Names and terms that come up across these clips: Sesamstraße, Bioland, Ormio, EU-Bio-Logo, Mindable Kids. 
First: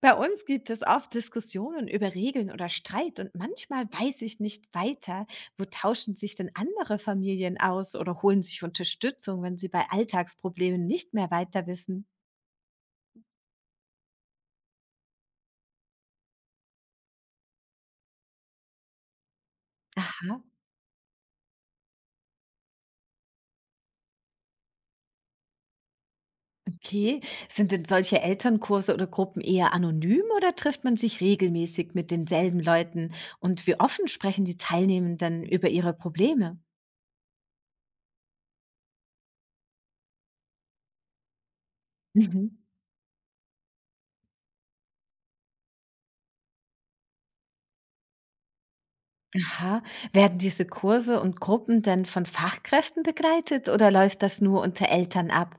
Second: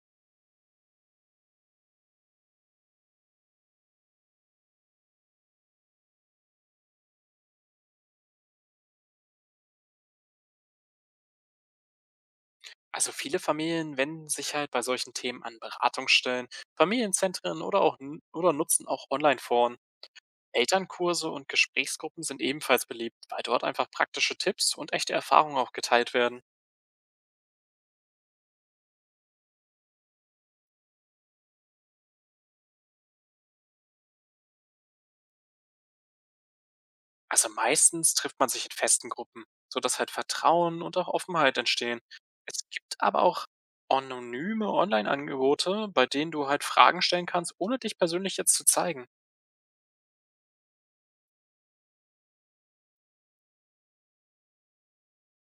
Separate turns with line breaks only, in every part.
Bei uns gibt es oft Diskussionen über Regeln oder Streit und manchmal weiß ich nicht weiter. Wo tauschen sich denn andere Familien aus oder holen sich Unterstützung, wenn sie bei Alltagsproblemen nicht mehr weiter wissen?
Also viele Familien wenden sich halt bei solchen Themen an Beratungsstellen, Familienzentren oder auch n- oder nutzen auch Online-Foren.
Aha,
Elternkurse und Gesprächsgruppen sind ebenfalls beliebt, weil dort einfach praktische Tipps und echte Erfahrungen auch geteilt werden.
okay. Sind denn solche Elternkurse oder Gruppen eher anonym oder trifft man sich regelmäßig mit denselben Leuten? Und wie offen sprechen die Teilnehmenden über ihre Probleme?
Also meistens trifft man sich in festen Gruppen, sodass halt Vertrauen und auch Offenheit entstehen.
Mhm.
Es gibt aber auch anonyme Online-Angebote, bei denen du halt Fragen stellen kannst, ohne dich persönlich jetzt zu zeigen.
Aha. Werden diese Kurse und Gruppen denn von Fachkräften begleitet oder läuft das nur unter Eltern ab?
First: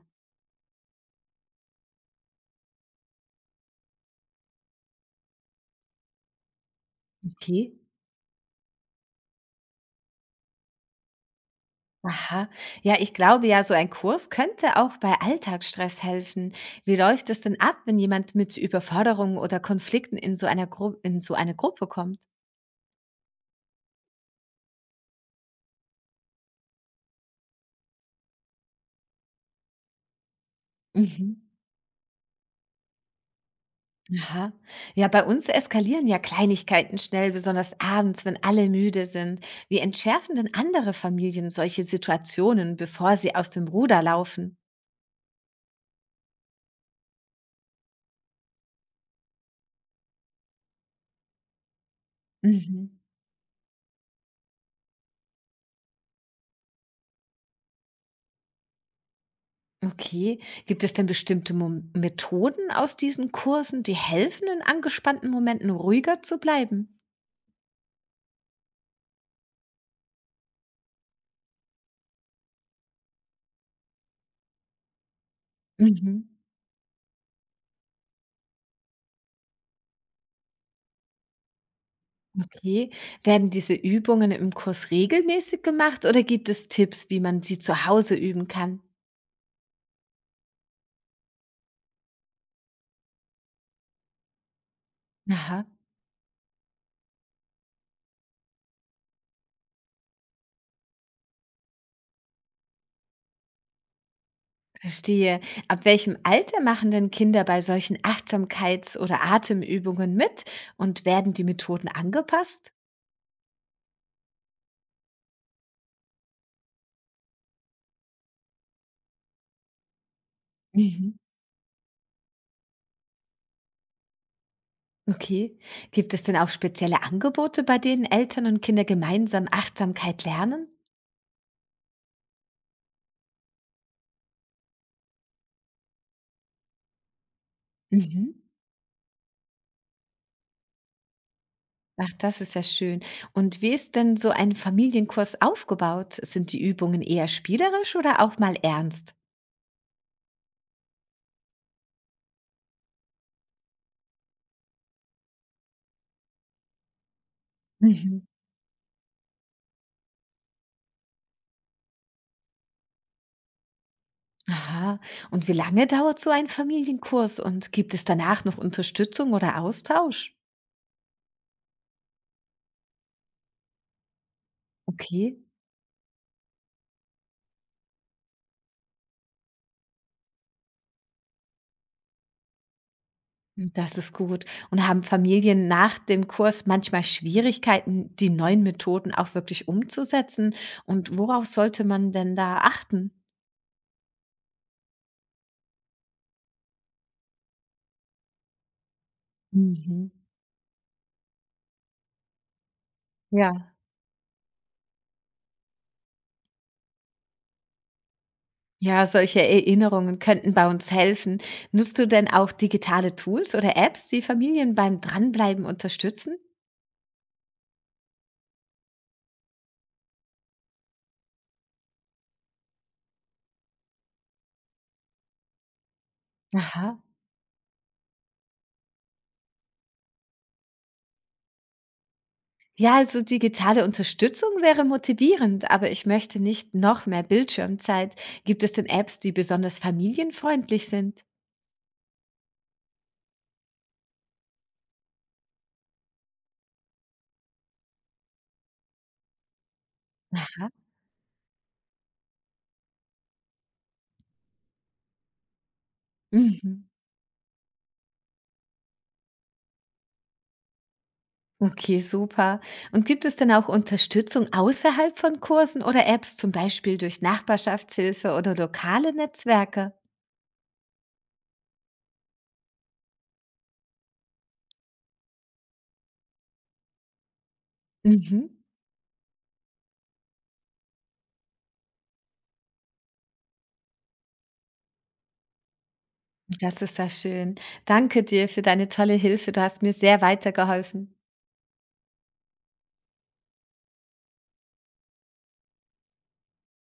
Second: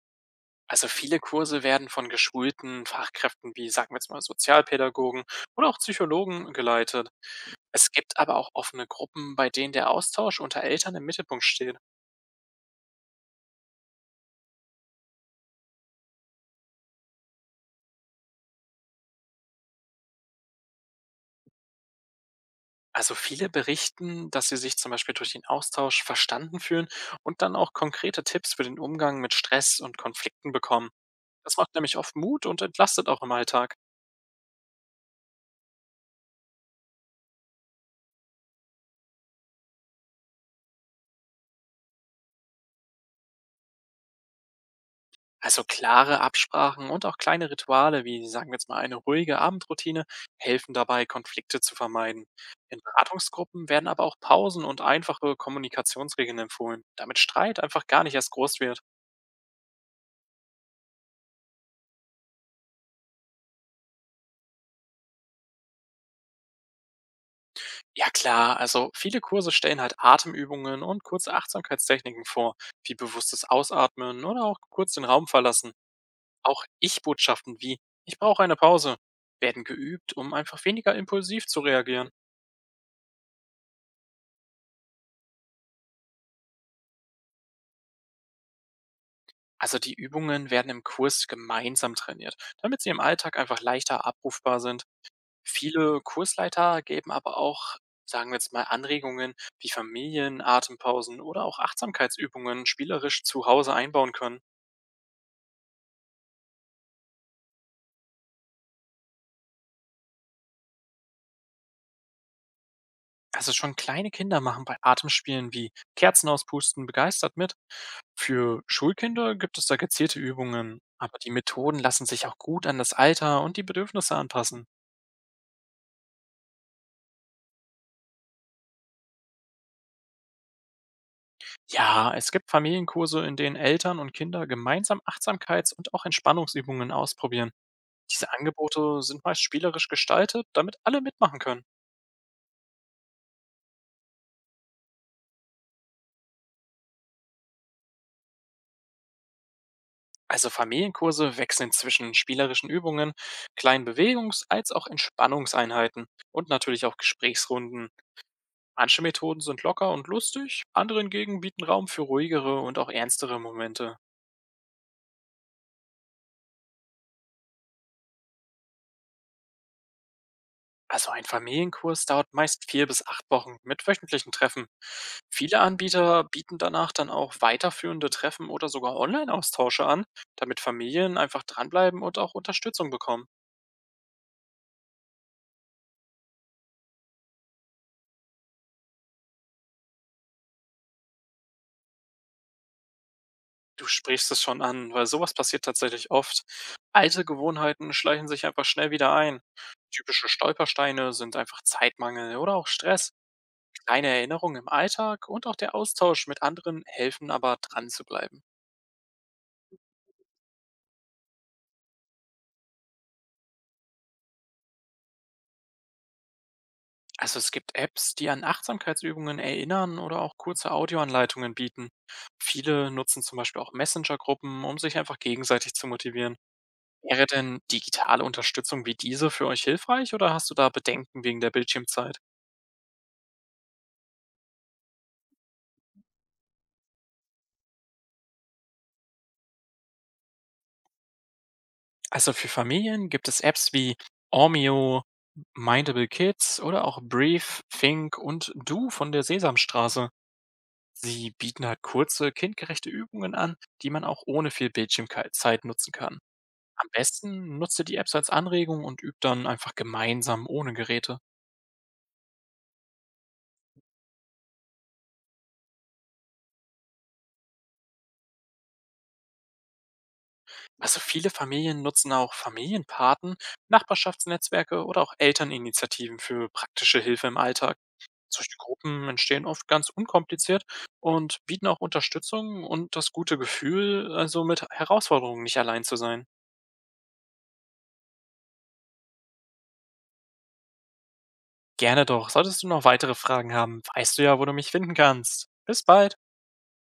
Also viele Kurse werden von geschulten Fachkräften wie, sagen wir jetzt mal, Sozialpädagogen oder auch Psychologen geleitet.
Okay.
Es gibt aber auch offene Gruppen, bei denen der Austausch unter Eltern im Mittelpunkt steht.
Aha. Ja, ich glaube ja, so ein Kurs könnte auch bei Alltagsstress helfen. Wie läuft es denn ab, wenn jemand mit Überforderungen oder Konflikten in so einer Gru in so eine Gruppe kommt?
Also viele berichten, dass sie sich zum Beispiel durch den Austausch verstanden fühlen und dann auch konkrete Tipps für den Umgang mit Stress und Konflikten bekommen.
Mhm.
Das macht nämlich oft Mut und entlastet auch im Alltag.
Aha. Ja, bei uns eskalieren ja Kleinigkeiten schnell, besonders abends, wenn alle müde sind. Wie entschärfen denn andere Familien solche Situationen, bevor sie aus dem Ruder laufen?
Also klare Absprachen und auch kleine Rituale, wie sagen wir jetzt mal eine ruhige Abendroutine, helfen dabei, Konflikte zu vermeiden. In
Mhm.
Beratungsgruppen werden aber auch Pausen und einfache Kommunikationsregeln empfohlen, damit Streit einfach gar nicht erst groß wird.
Okay. Gibt es denn bestimmte Mom Methoden aus diesen Kursen, die helfen, in angespannten Momenten ruhiger zu bleiben?
Ja klar, also viele Kurse stellen halt Atemübungen und kurze Achtsamkeitstechniken vor, wie bewusstes Ausatmen oder auch kurz den Raum verlassen.
Mhm,
Auch Ich-Botschaften wie "Ich brauche eine Pause" werden geübt, um einfach weniger impulsiv zu reagieren.
okay. Werden diese Übungen im Kurs regelmäßig gemacht oder gibt es Tipps, wie man sie zu Hause üben kann?
Also die Übungen werden im Kurs gemeinsam trainiert, damit sie im Alltag einfach leichter abrufbar sind.
Aha,
Viele Kursleiter geben aber auch, sagen wir jetzt mal, Anregungen, wie Familien Atempausen oder auch Achtsamkeitsübungen spielerisch zu Hause einbauen können.
verstehe. Ab welchem Alter machen denn Kinder bei solchen Achtsamkeits- oder Atemübungen mit und werden die Methoden angepasst?
Also schon kleine Kinder machen bei Atemspielen wie Kerzen auspusten begeistert mit. Für Schulkinder gibt es da gezielte Übungen,
Mhm.
aber die Methoden lassen sich auch gut an das Alter und die Bedürfnisse anpassen.
Okay. Gibt es denn auch spezielle Angebote, bei denen Eltern und Kinder gemeinsam Achtsamkeit lernen?
Ja, es gibt Familienkurse, in denen Eltern und Kinder gemeinsam Achtsamkeits- und auch Entspannungsübungen ausprobieren. Diese
Mhm.
Angebote sind meist spielerisch gestaltet, damit alle mitmachen können.
Ach, das ist ja schön. Und wie ist denn so ein Familienkurs aufgebaut? Sind die Übungen eher spielerisch oder auch mal ernst?
Also Familienkurse wechseln zwischen spielerischen Übungen, kleinen Bewegungs- als auch Entspannungseinheiten und natürlich auch Gesprächsrunden.
Mhm.
Manche Methoden sind locker und lustig, andere hingegen bieten Raum für ruhigere und auch ernstere Momente.
Aha. Und wie lange dauert so ein Familienkurs? Und gibt es danach noch Unterstützung oder Austausch?
Also ein Familienkurs dauert meist 4 bis 8 Wochen mit wöchentlichen Treffen.
Okay.
Viele Anbieter bieten danach dann auch weiterführende Treffen oder sogar Online-Austausche an, damit Familien einfach dranbleiben und auch Unterstützung bekommen.
Das ist gut. Und haben Familien nach dem Kurs manchmal Schwierigkeiten, die neuen Methoden auch wirklich umzusetzen? Und worauf sollte man denn da achten?
Du sprichst es schon an, weil sowas passiert tatsächlich oft. Alte Gewohnheiten schleichen sich einfach schnell wieder ein.
Mhm.
Typische Stolpersteine sind einfach Zeitmangel oder auch Stress.
Ja.
Kleine Erinnerungen im Alltag und auch der Austausch mit anderen helfen aber dran zu bleiben.
Ja, solche Erinnerungen könnten bei uns helfen. Nutzt du denn auch digitale Tools oder Apps, die Familien beim Dranbleiben unterstützen?
Also es gibt Apps, die an Achtsamkeitsübungen erinnern oder auch kurze Audioanleitungen bieten. Viele nutzen zum Beispiel auch Messenger-Gruppen, um sich einfach gegenseitig zu motivieren.
Aha.
Wäre denn digitale Unterstützung wie diese für euch hilfreich oder hast du da Bedenken wegen der Bildschirmzeit?
Ja, also digitale Unterstützung wäre motivierend, aber ich möchte nicht noch mehr Bildschirmzeit. Gibt es denn Apps, die besonders familienfreundlich sind?
Also für Familien gibt es Apps wie Ormio, Mindable Kids oder auch Brief, Think und Du von der Sesamstraße.
Aha.
Sie bieten halt kurze, kindgerechte Übungen an, die man auch ohne viel Bildschirmzeit nutzen kann.
Mhm.
Am besten nutzt ihr die Apps als Anregung und übt dann einfach gemeinsam ohne Geräte.
Okay, super. Und gibt es denn auch Unterstützung außerhalb von Kursen oder Apps, zum Beispiel durch Nachbarschaftshilfe oder lokale Netzwerke?
Also viele Familien nutzen auch Familienpaten, Nachbarschaftsnetzwerke oder auch Elterninitiativen für praktische Hilfe im Alltag.
Mhm.
Solche Gruppen entstehen oft ganz unkompliziert und bieten auch Unterstützung und das gute Gefühl, also mit Herausforderungen nicht allein zu sein.
Das ist ja schön. Danke dir für deine tolle Hilfe. Du hast mir sehr weitergeholfen.
Gerne doch. Solltest du noch weitere Fragen haben, weißt du ja, wo du mich finden kannst. Bis bald.